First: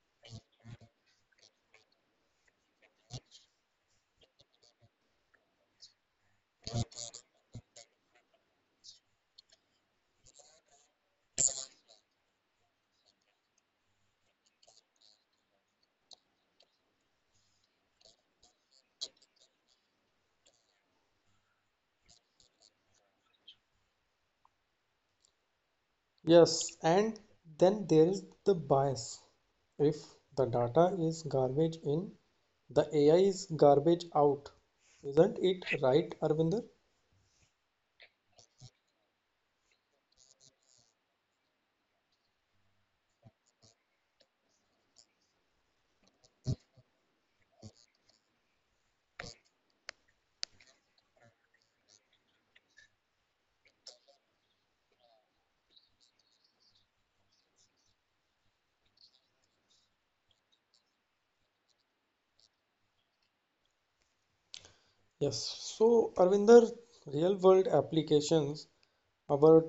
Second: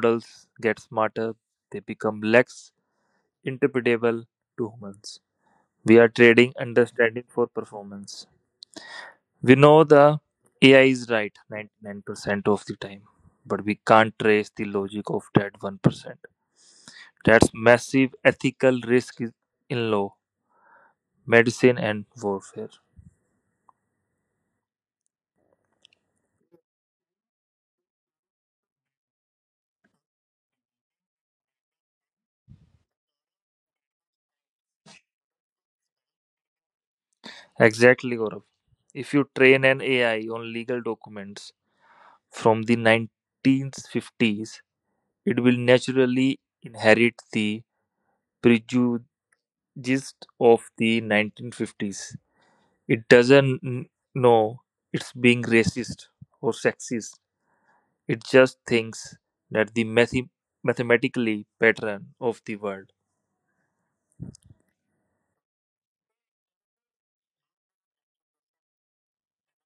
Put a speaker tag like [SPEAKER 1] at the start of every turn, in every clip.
[SPEAKER 1] models get smarter, they become less interpretable to humans. We are trading understanding for performance. We know the AI is right 99% of the time, but we can't trace the logic of that 1%. That's massive ethical risk is in law, medicine, and warfare.
[SPEAKER 2] Yes, and then there is the bias. If the data is garbage in, the AI is garbage out. Isn't it right, Arvinder?
[SPEAKER 1] Exactly, Gaurav. If you train an AI on legal documents from the 1950s, it will naturally inherit the prejudice of the 1950s. It doesn't know it's being racist or sexist. It just thinks that the mathematically pattern of the world.
[SPEAKER 2] Yes. So, Arvinder, real world applications, our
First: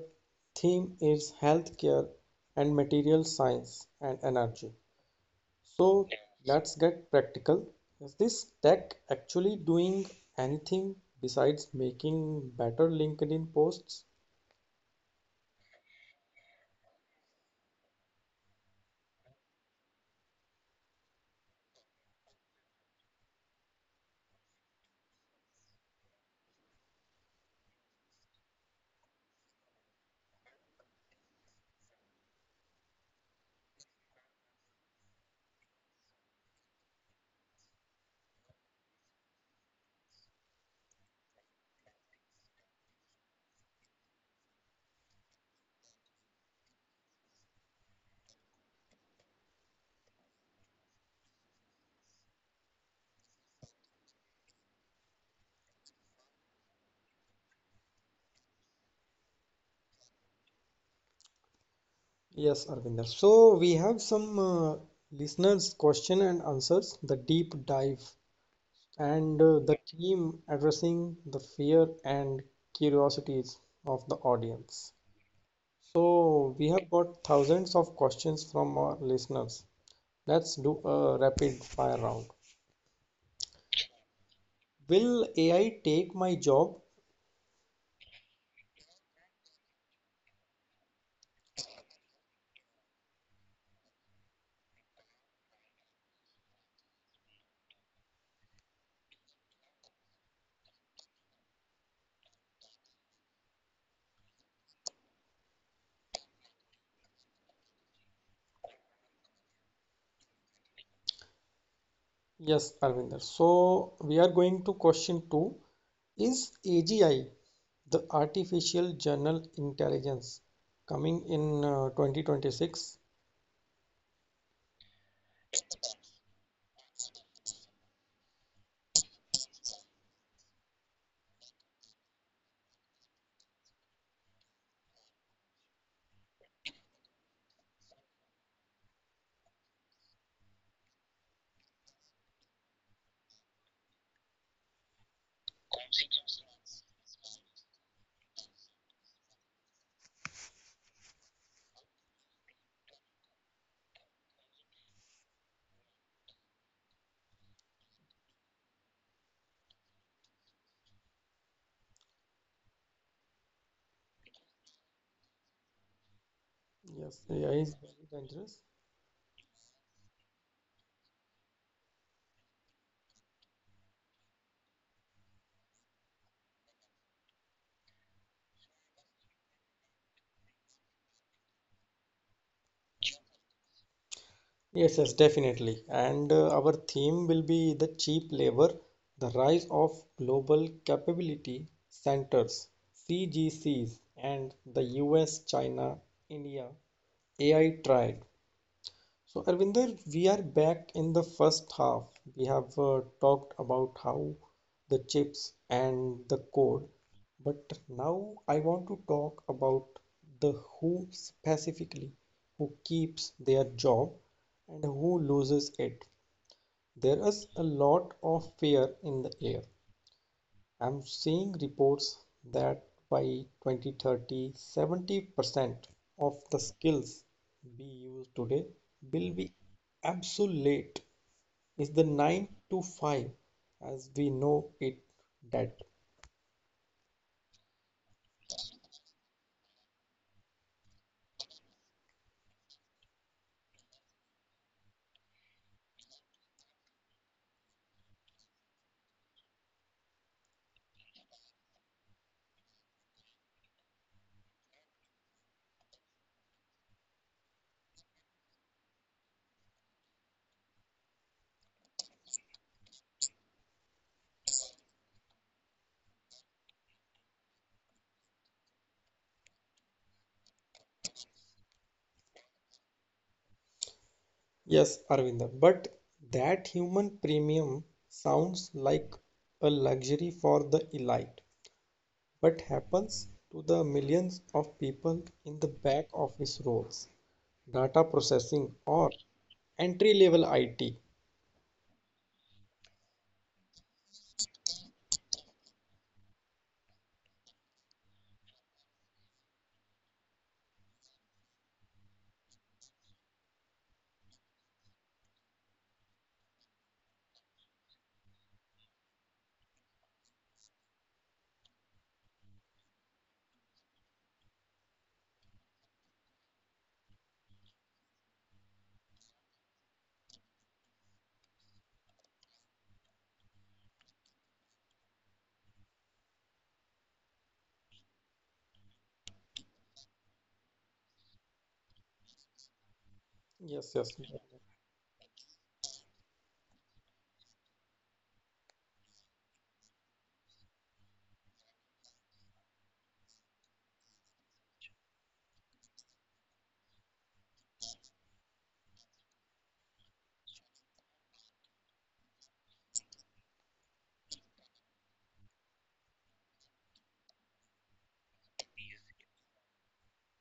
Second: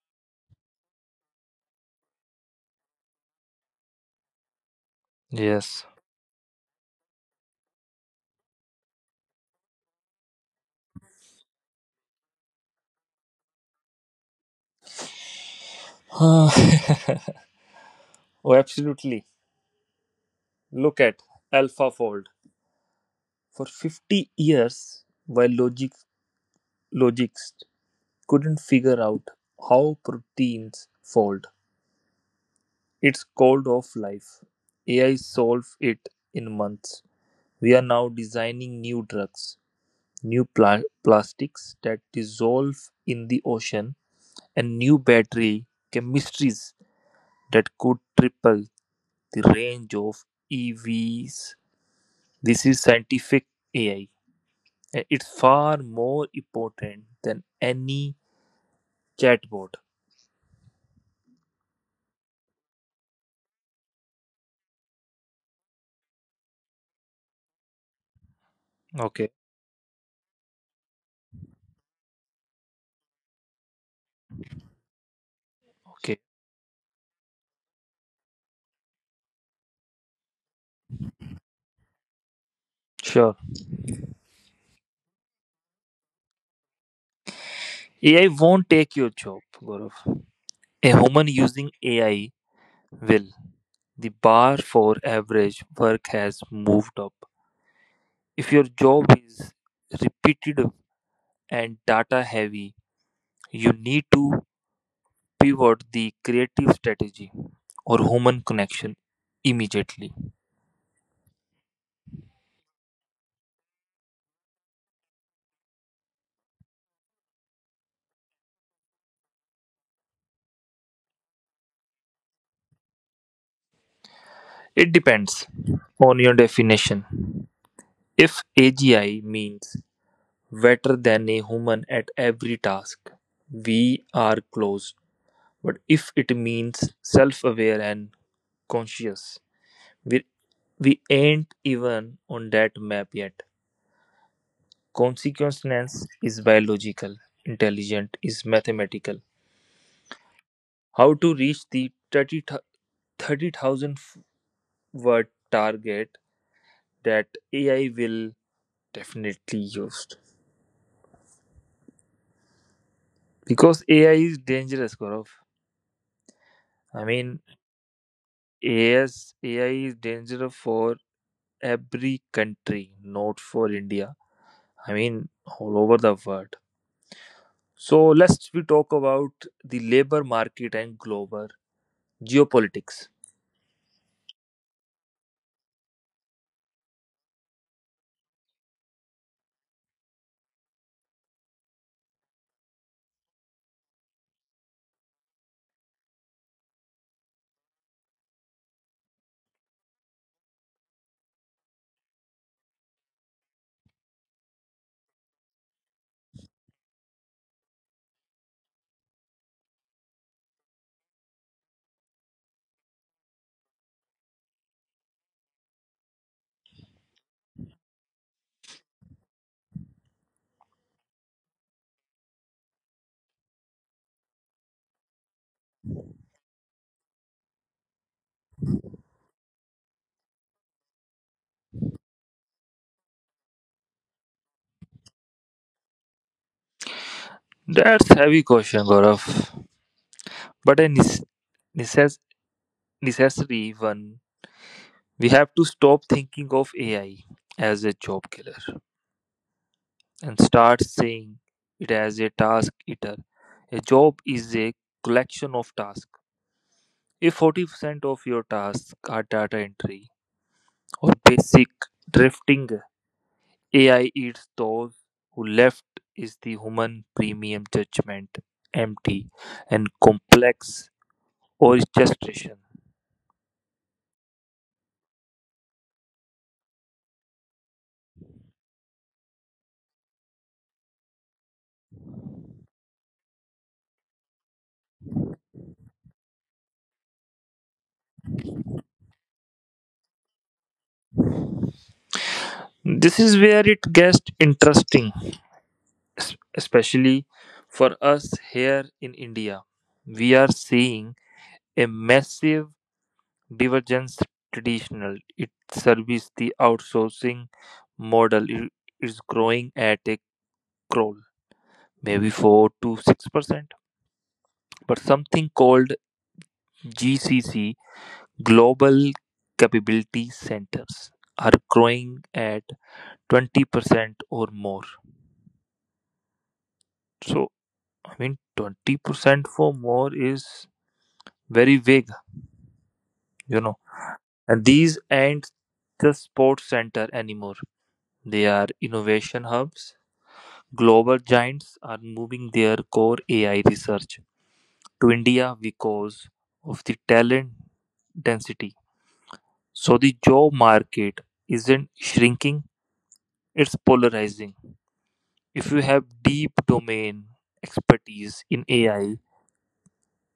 [SPEAKER 2] theme is healthcare and material science and energy.
[SPEAKER 1] Yes.
[SPEAKER 2] So, let's get practical. Is this tech actually doing anything besides making better LinkedIn posts?
[SPEAKER 1] Oh, absolutely. Look at AlphaFold. For 50 years, while logics couldn't figure out how proteins fold. It's called off life. AI solved it in months. We are now designing new drugs, new plastics that dissolve in the ocean, and new battery chemistries that could triple the range of EVs. This is scientific AI. And it's far more important than any chatbot.
[SPEAKER 2] Yes, Arvinder. So we have some listeners' question and answers, the deep dive,
[SPEAKER 1] Okay,
[SPEAKER 2] and the team addressing the fear and curiosities of the audience.
[SPEAKER 1] okay,
[SPEAKER 2] So we have got thousands of questions from our listeners. Let's do a rapid fire round.
[SPEAKER 1] sure.
[SPEAKER 2] Will AI take my job?
[SPEAKER 1] AI won't take your job, Gaurav. A human using AI will, the bar for average work has moved up. If your job is repetitive and data heavy, you need to pivot the creative strategy or human connection immediately.
[SPEAKER 2] Yes, Arvinder. So we are going to question two. Is AGI, the artificial general intelligence, coming in 2026?
[SPEAKER 1] It depends on your definition. If AGI means better than a human at every task, we are close. But if it means self aware and conscious, we're We ain't even on that map yet. Consequence is biological, intelligent is mathematical. How to reach the 30 30,000 word target that AI will definitely use. Because AI is dangerous, Gaurav. I
[SPEAKER 2] Yes,
[SPEAKER 1] mean,
[SPEAKER 2] AI is very dangerous.
[SPEAKER 1] AS, AI is dangerous for every country, not for India. I mean, all over the world. So let's we talk about the labor market and global geopolitics.
[SPEAKER 2] Yes, yes, definitely. And our theme will be the cheap labor, the rise of global capability centers, CGCs, and the US, China, India AI triad. So, Arvinder, we are back in the first half. We have talked about how the chips and the code, but now I want to talk about the who specifically, who keeps their job and who loses it. There is a lot of fear in the air. I'm seeing reports that by 2030, 70% of the skills we use today will be obsolete. Is the 9 to 5 as we know it dead?
[SPEAKER 1] That's heavy question, Gaurav. But a necess- necessary one. We have to stop thinking of AI as a job killer and start seeing it as a task eater. A job is a collection of tasks. If 40% of your tasks are data entry or basic drifting, AI eats those who left is the human premium judgment empty and complex orchestration.
[SPEAKER 2] Yes, Arvinda, but that human premium sounds like a luxury for the elite. What happens to the millions of people in the back office roles, data processing, or entry level IT?
[SPEAKER 1] This is where it gets interesting, especially for us here in India. We are seeing a massive divergence traditional. It service the outsourcing model is growing at a crawl, maybe 4 to 6%. But something called GCC, Global Capability Centers, are growing at 20% or more. So. I mean, 20% for more is very vague, you know.
[SPEAKER 2] Yes, yes.
[SPEAKER 1] And these aren't just sports center anymore. They are innovation hubs. Global giants are moving their core AI research to India because of the talent density. So the job market isn't shrinking, it's polarizing. If you have deep domain expertise in AI,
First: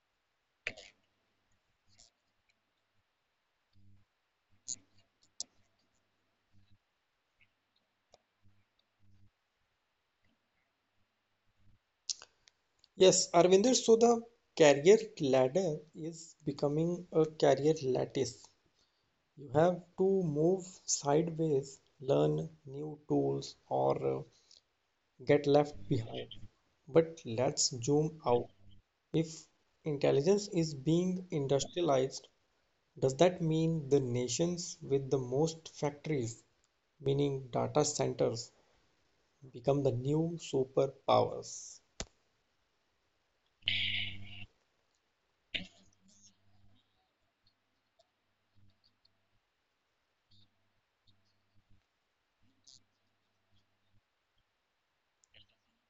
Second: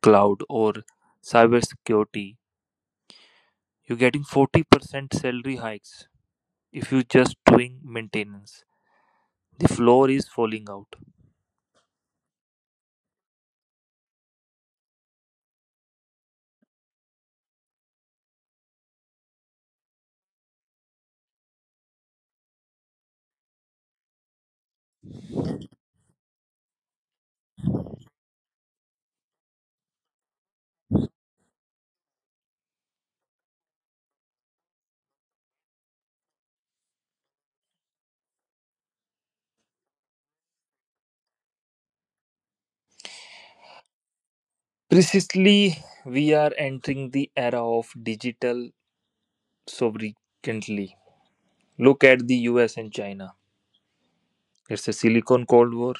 [SPEAKER 1] cloud, or cybersecurity, you're getting 40% salary hikes if you're just doing maintenance. The floor is falling out.
[SPEAKER 2] Yes, Arvinder, so the career ladder is becoming a career lattice. You have to move sideways, learn new tools, or get left behind. But let's zoom out. If intelligence is being industrialized, does that mean the nations with the most factories, meaning data centers, become the new superpowers?
[SPEAKER 1] Precisely, we are entering the era of digital sovereignty. Look at the US and China. It's a Silicon Cold War.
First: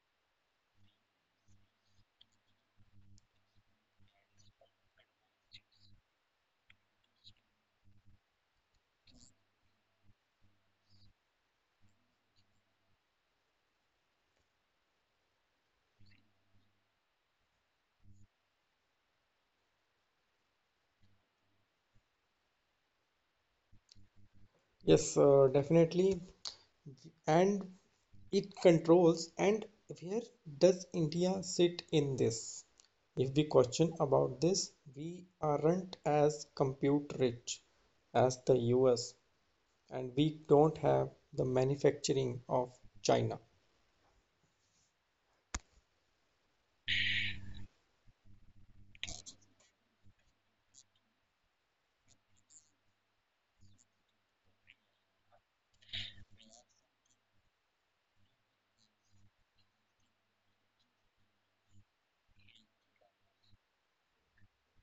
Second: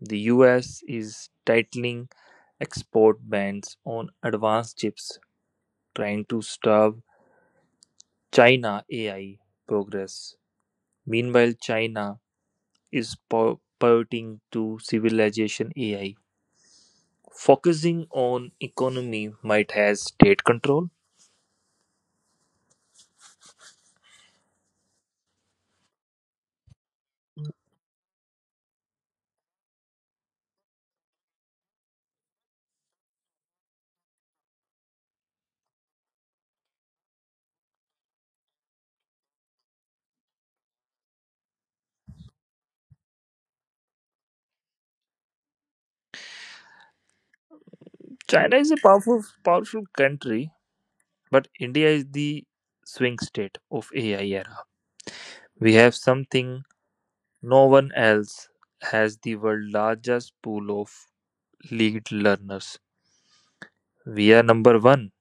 [SPEAKER 1] The US is tightening export bans on advanced chips, trying to starve China AI progress. Meanwhile, China is pivoting to civilization AI, focusing on economy might has state control.
[SPEAKER 2] Yes, definitely. And it controls and where does India sit in this? If we question about this, we aren't as compute rich as the US and we don't have the manufacturing of China,
[SPEAKER 1] China is a powerful powerful country, but India is the swing state of AI era. We have something no one else has the world largest pool of lead learners. We are number one.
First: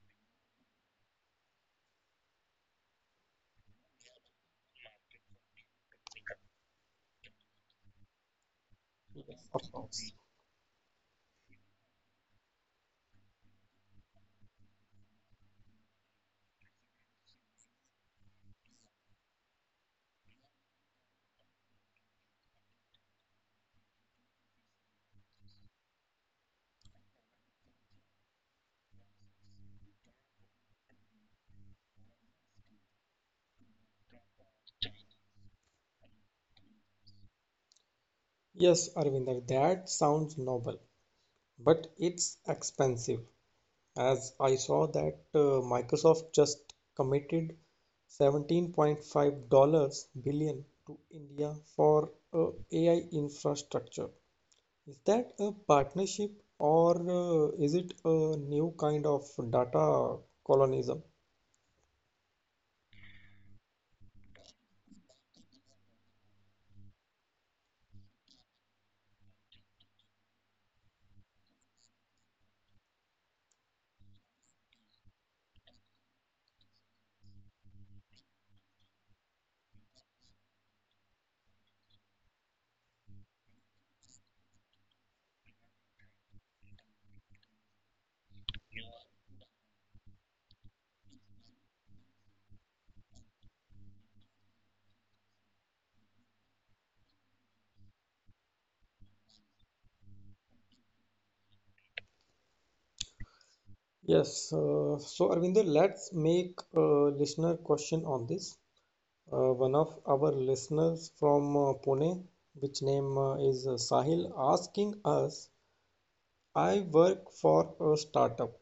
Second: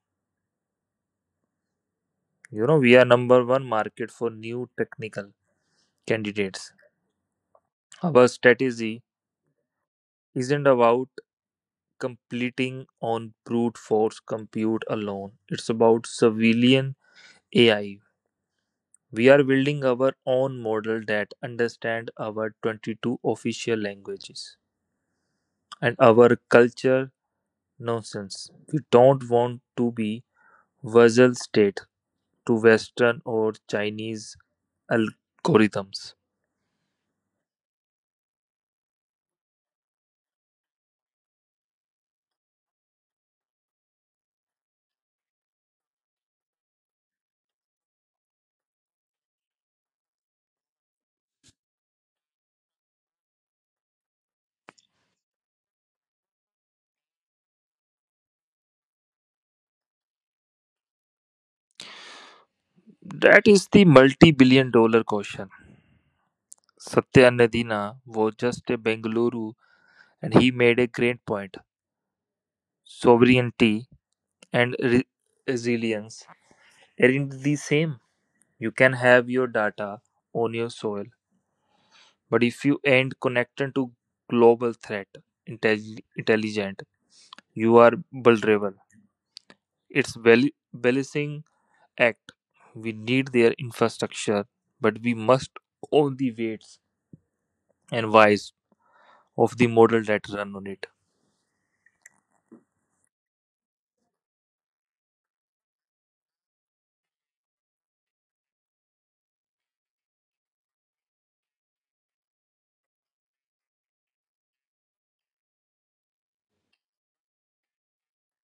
[SPEAKER 1] You know, we are number one market for new technical candidates. Our strategy
[SPEAKER 2] of course.
[SPEAKER 1] isn't about completing on brute force compute alone. It's about civilian AI. We are building our own model that understand our 22 official languages and our culture nonsense. We don't want to be vassal state to Western or Chinese algorithms.
[SPEAKER 2] Yes, Arvinder. That sounds noble. But it's expensive, as I saw that Microsoft just committed 17.5 dollars billion dollars to India for AI infrastructure. Is that a partnership or is it a new kind of data colonism?
[SPEAKER 1] That is the multi-billion dollar question. Satya Nadina was just a Bengaluru and he made a great point. Sovereignty and resilience aren't the same. You can have your data on your soil, but if you ain't connected to global threat intelligent, you are vulnerable. It's balancing act. We need their infrastructure, but we must own the weights and whys of the model that run on it.
[SPEAKER 2] Yes, so Arvinder, let's make a listener question on this. One of our listeners from Pune, which name is Sahil, asking us, I work for a startup.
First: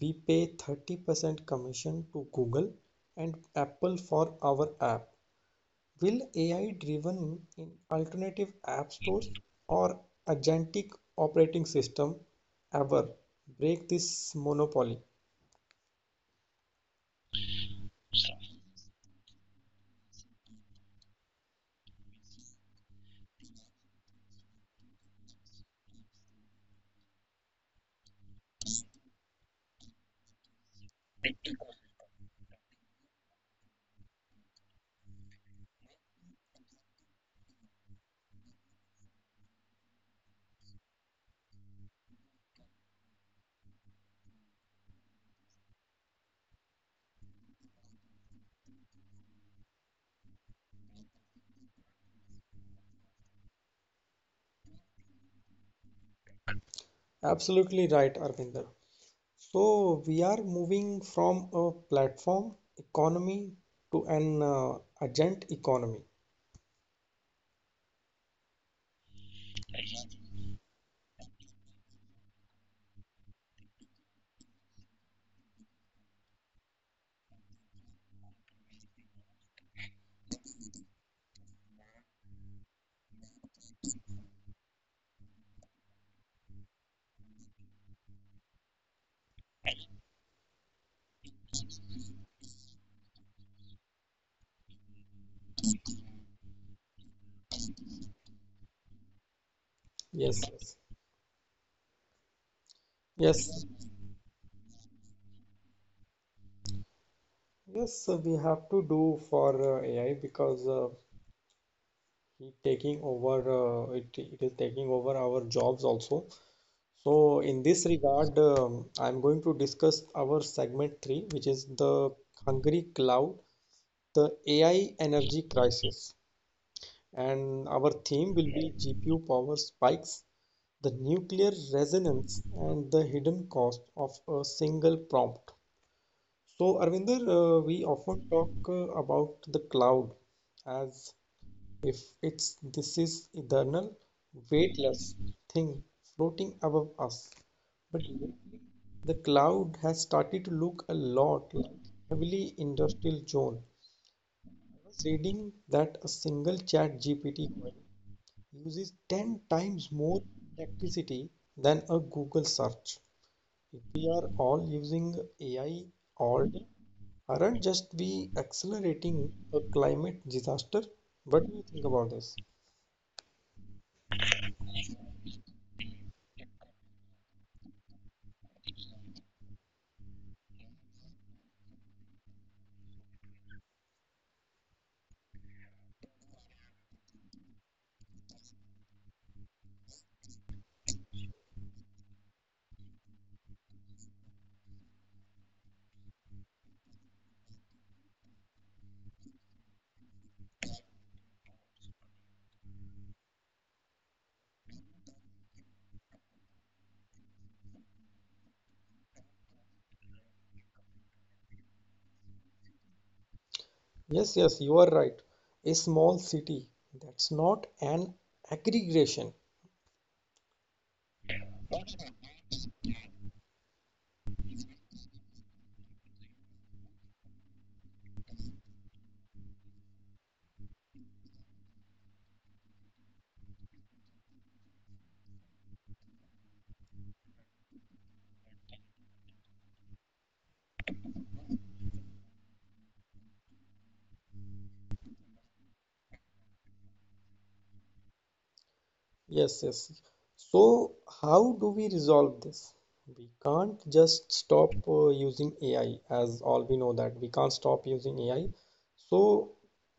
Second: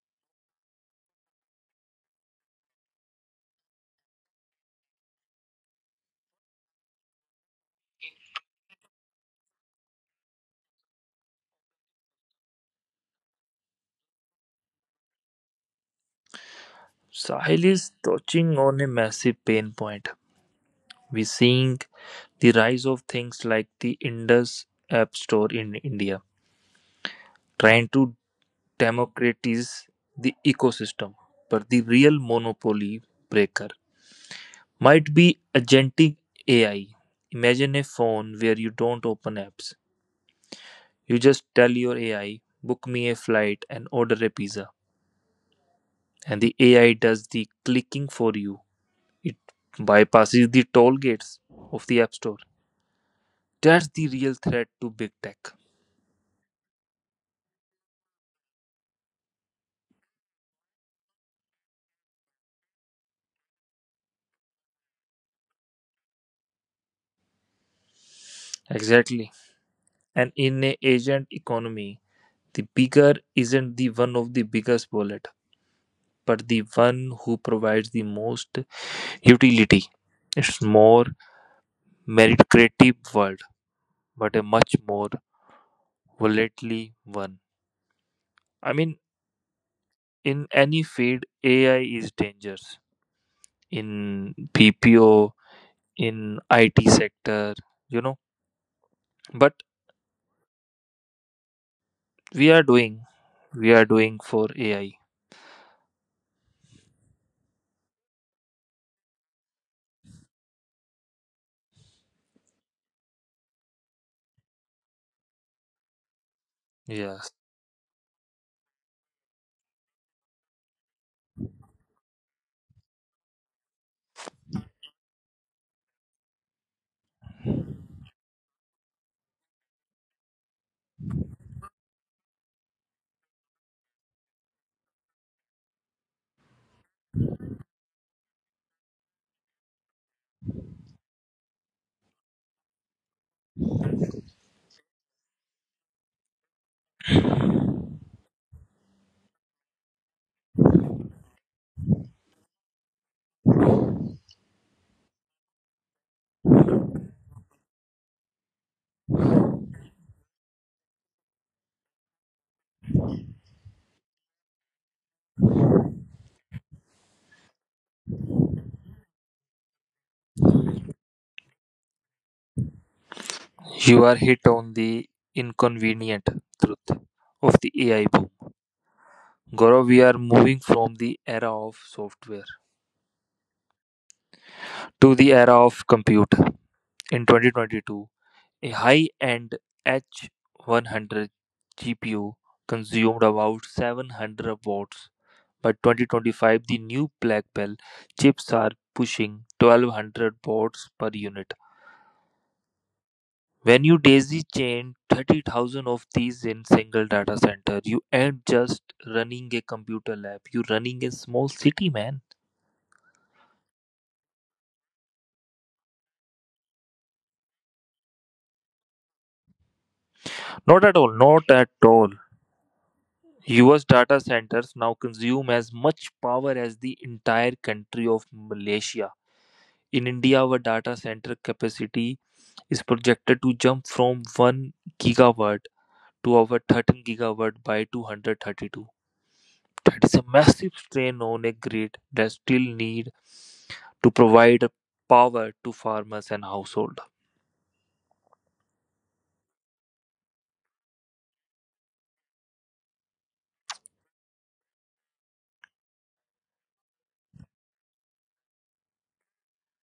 [SPEAKER 2] We pay 30% commission to Google and Apple for our app. Will AI driven in alternative app stores or agentic operating system ever break this monopoly?
[SPEAKER 1] Sahil is touching on a massive pain point. We're seeing the rise of things like the Indus App Store in India, trying to democratize the ecosystem, but the real monopoly breaker might be agentic AI. Imagine a phone where you don't open apps. You just tell your AI, book me a flight and order a pizza. And the AI does the clicking for you. It bypasses the toll gates of the App Store. That's the real threat to big tech.
[SPEAKER 2] Absolutely right, Arvinder. So we are moving from a platform economy to an agent economy.
[SPEAKER 1] Exactly. And in an agent economy, the bigger isn't the one of the biggest wallet, but the one who provides the most utility. It's more meritocratic world, but a much more volatile one. I mean, in any field, AI is dangerous. In PPO, in IT sector, you know. But
[SPEAKER 2] Yes, yes,
[SPEAKER 1] we are doing,
[SPEAKER 2] yes,
[SPEAKER 1] we are doing for AI.
[SPEAKER 2] yes. We have to do for AI because it taking over. It is taking over our jobs also.
[SPEAKER 1] Yes,
[SPEAKER 2] So in this regard, I'm going to discuss our segment three, which is the hungry cloud, the AI energy crisis. And our theme will be GPU power spikes, the nuclear resonance, and the hidden cost of a single prompt. So, Arvinder, we often talk about the cloud as if it's this is eternal, weightless thing floating above us. But lately, the cloud has started to look a lot like heavily industrial zone. I was reading that a single chat GPT uses 10 times more electricity than a Google search. If we are all using AI all day, aren't just we accelerating a climate disaster? What do you think about this?
[SPEAKER 1] you are hit on the inconvenient truth of the AI boom. Gaurav, we are moving from the era of software to the era of compute. In 2022, a high end H100 GPU consumed about 700 watts. By 2025, the new Blackwell chips are pushing 1200 watts per unit. When you daisy chain 30,000 of these in single data center, you ain't just running a computer lab. You're running a small city, man.
[SPEAKER 2] Yes, yes, you are right. A small city that's not an aggregation.
[SPEAKER 1] Not at all. Not at all. US data centers now consume as much power as the entire country of Malaysia. In India, our data center capacity is projected to jump from 1 gigawatt to over 13 gigawatt by 232. That is a massive strain on a grid that still need to provide power to farmers and household.
[SPEAKER 2] Yes, yes. So, how do we resolve this? We can't just stop using AI, as all we know that we can't stop using AI. So,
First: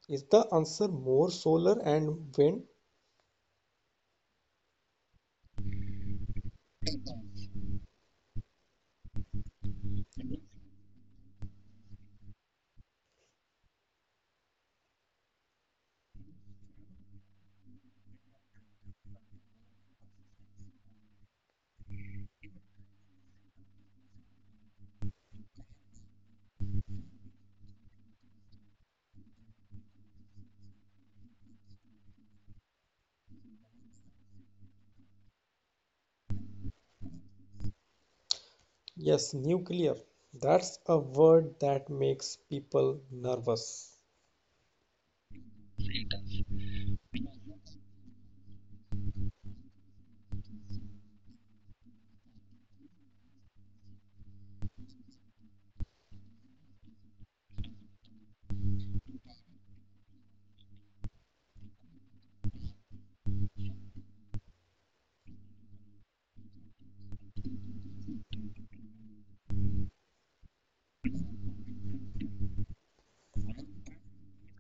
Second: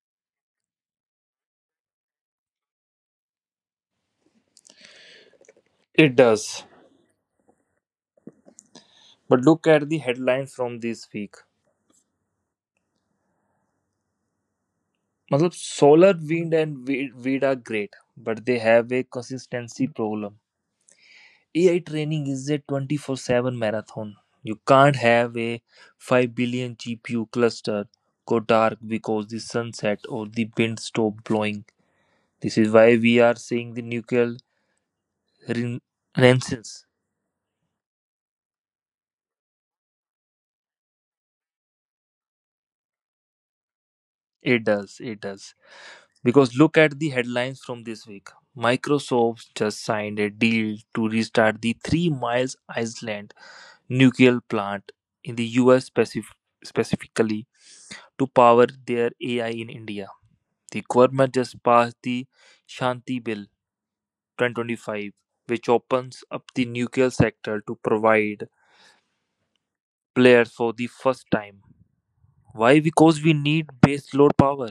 [SPEAKER 2] is the answer more solar and wind?
[SPEAKER 1] It does. But look at the headlines from this week. Matlab solar wind and wind are great, but they have a consistency problem. AI training is a 24/7 marathon. You can't have a 5 billion GPU cluster go dark because the sunset or the wind stop blowing. This is why we are seeing the nuclear ren- renaissance.
[SPEAKER 2] Yes, nuclear. That's a word that makes people nervous.
[SPEAKER 1] It does. It does. Because look at the headlines from this week. Microsoft just signed a deal to restart the 3 miles island nuclear plant in the US specifically to power their AI in India. The government just passed the Shanti Bill 2025, which opens up the nuclear sector to provide players for the first time. Why? Because we need baseload power,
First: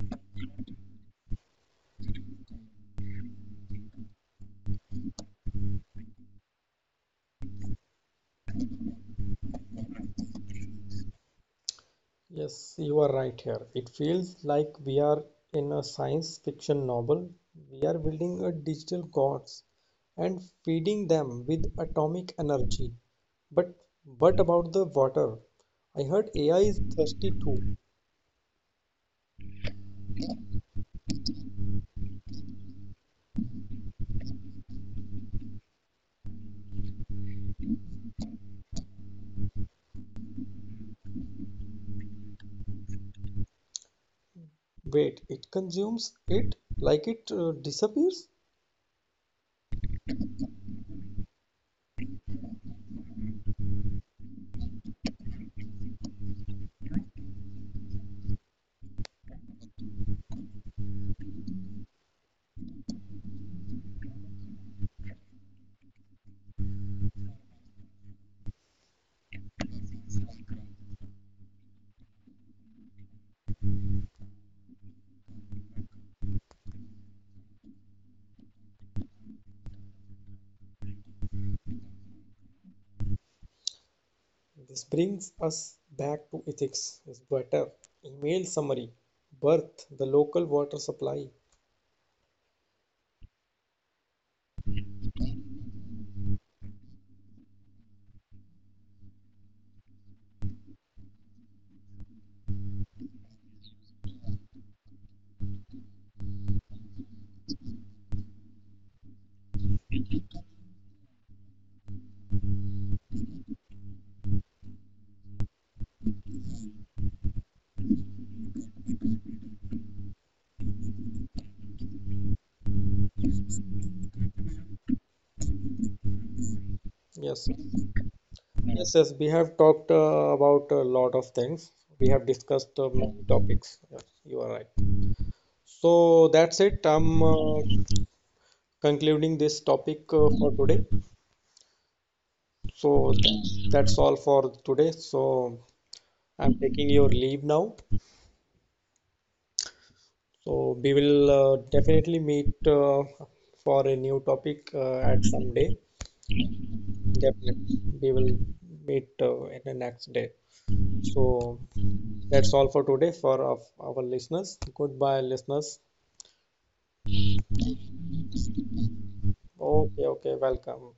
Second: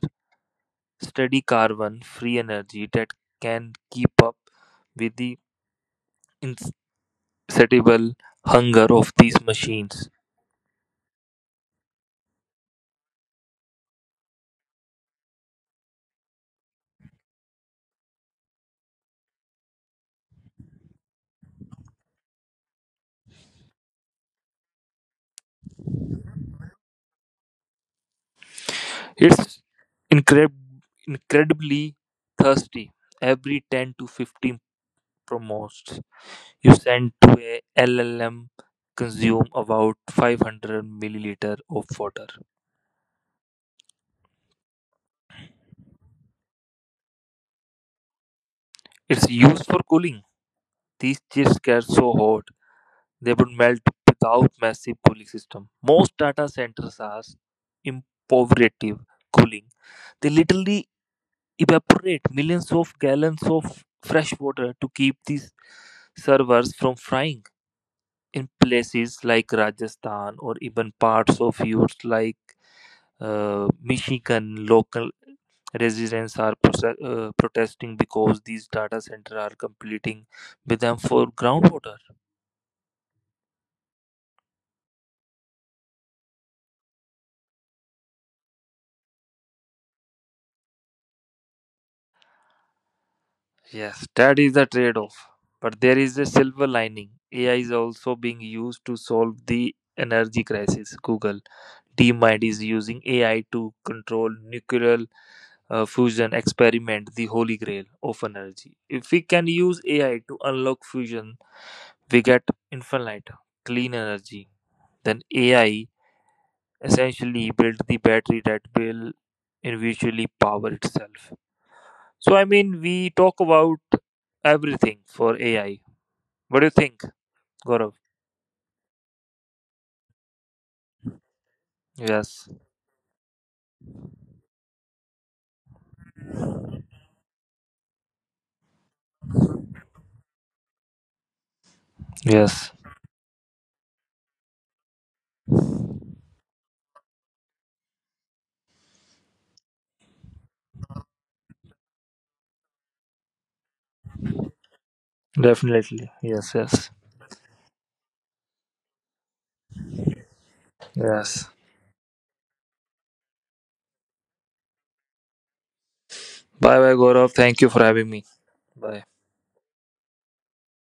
[SPEAKER 1] steady carbon free energy that can keep up with the insatiable hunger of these machines.
[SPEAKER 2] Yes, you are right here. It feels like we are in a science fiction novel. We are building a digital gods and feeding them with atomic energy. But what about the water? I heard AI is thirsty too.
[SPEAKER 1] It's incre- incredibly thirsty. Every 10 to 15 promotes you send to a LLM consume about 500 milliliter of water.
[SPEAKER 2] Wait, it consumes it like it disappears?
[SPEAKER 1] It's used for cooling. These chips get so hot they would melt without massive cooling system. Most data centers are imperative cooling. They literally evaporate millions of gallons of fresh water to keep these servers from frying. In places like Rajasthan or even parts of US like Michigan, local residents are protesting because these data centers are competing with them for groundwater.
[SPEAKER 2] This brings us back to ethics. Is better. Email summary. Birth, the local water supply.
[SPEAKER 1] Yes, that is the trade off. But there is a silver lining. AI is also being used to solve the energy crisis. Google DeepMind is using AI to control nuclear fusion experiment the holy grail of energy. If we can use AI to unlock fusion, we get infinite clean energy. Then AI essentially built the battery that will eventually power itself. So I mean we talk about everything for AI. What do you think,
[SPEAKER 2] Yes.
[SPEAKER 1] Gaurav?
[SPEAKER 2] Yes, yes, we have talked about a lot of things. We have
[SPEAKER 1] Yes,
[SPEAKER 2] discussed many topics. Yes, you are right. So that's it. I'm concluding this topic for today.
[SPEAKER 1] yes,
[SPEAKER 2] So that's all for today. So I'm taking your leave now. So we will definitely meet for a new topic at some day.
[SPEAKER 1] definitely. Yes, yes,
[SPEAKER 2] Definitely, we will meet in the next day. So
[SPEAKER 1] yes.
[SPEAKER 2] that's all for today for of our listeners. Goodbye, listeners.
[SPEAKER 1] Bye bye, Gaurav. Thank you for having me. Bye.
[SPEAKER 2] Okay, okay, welcome.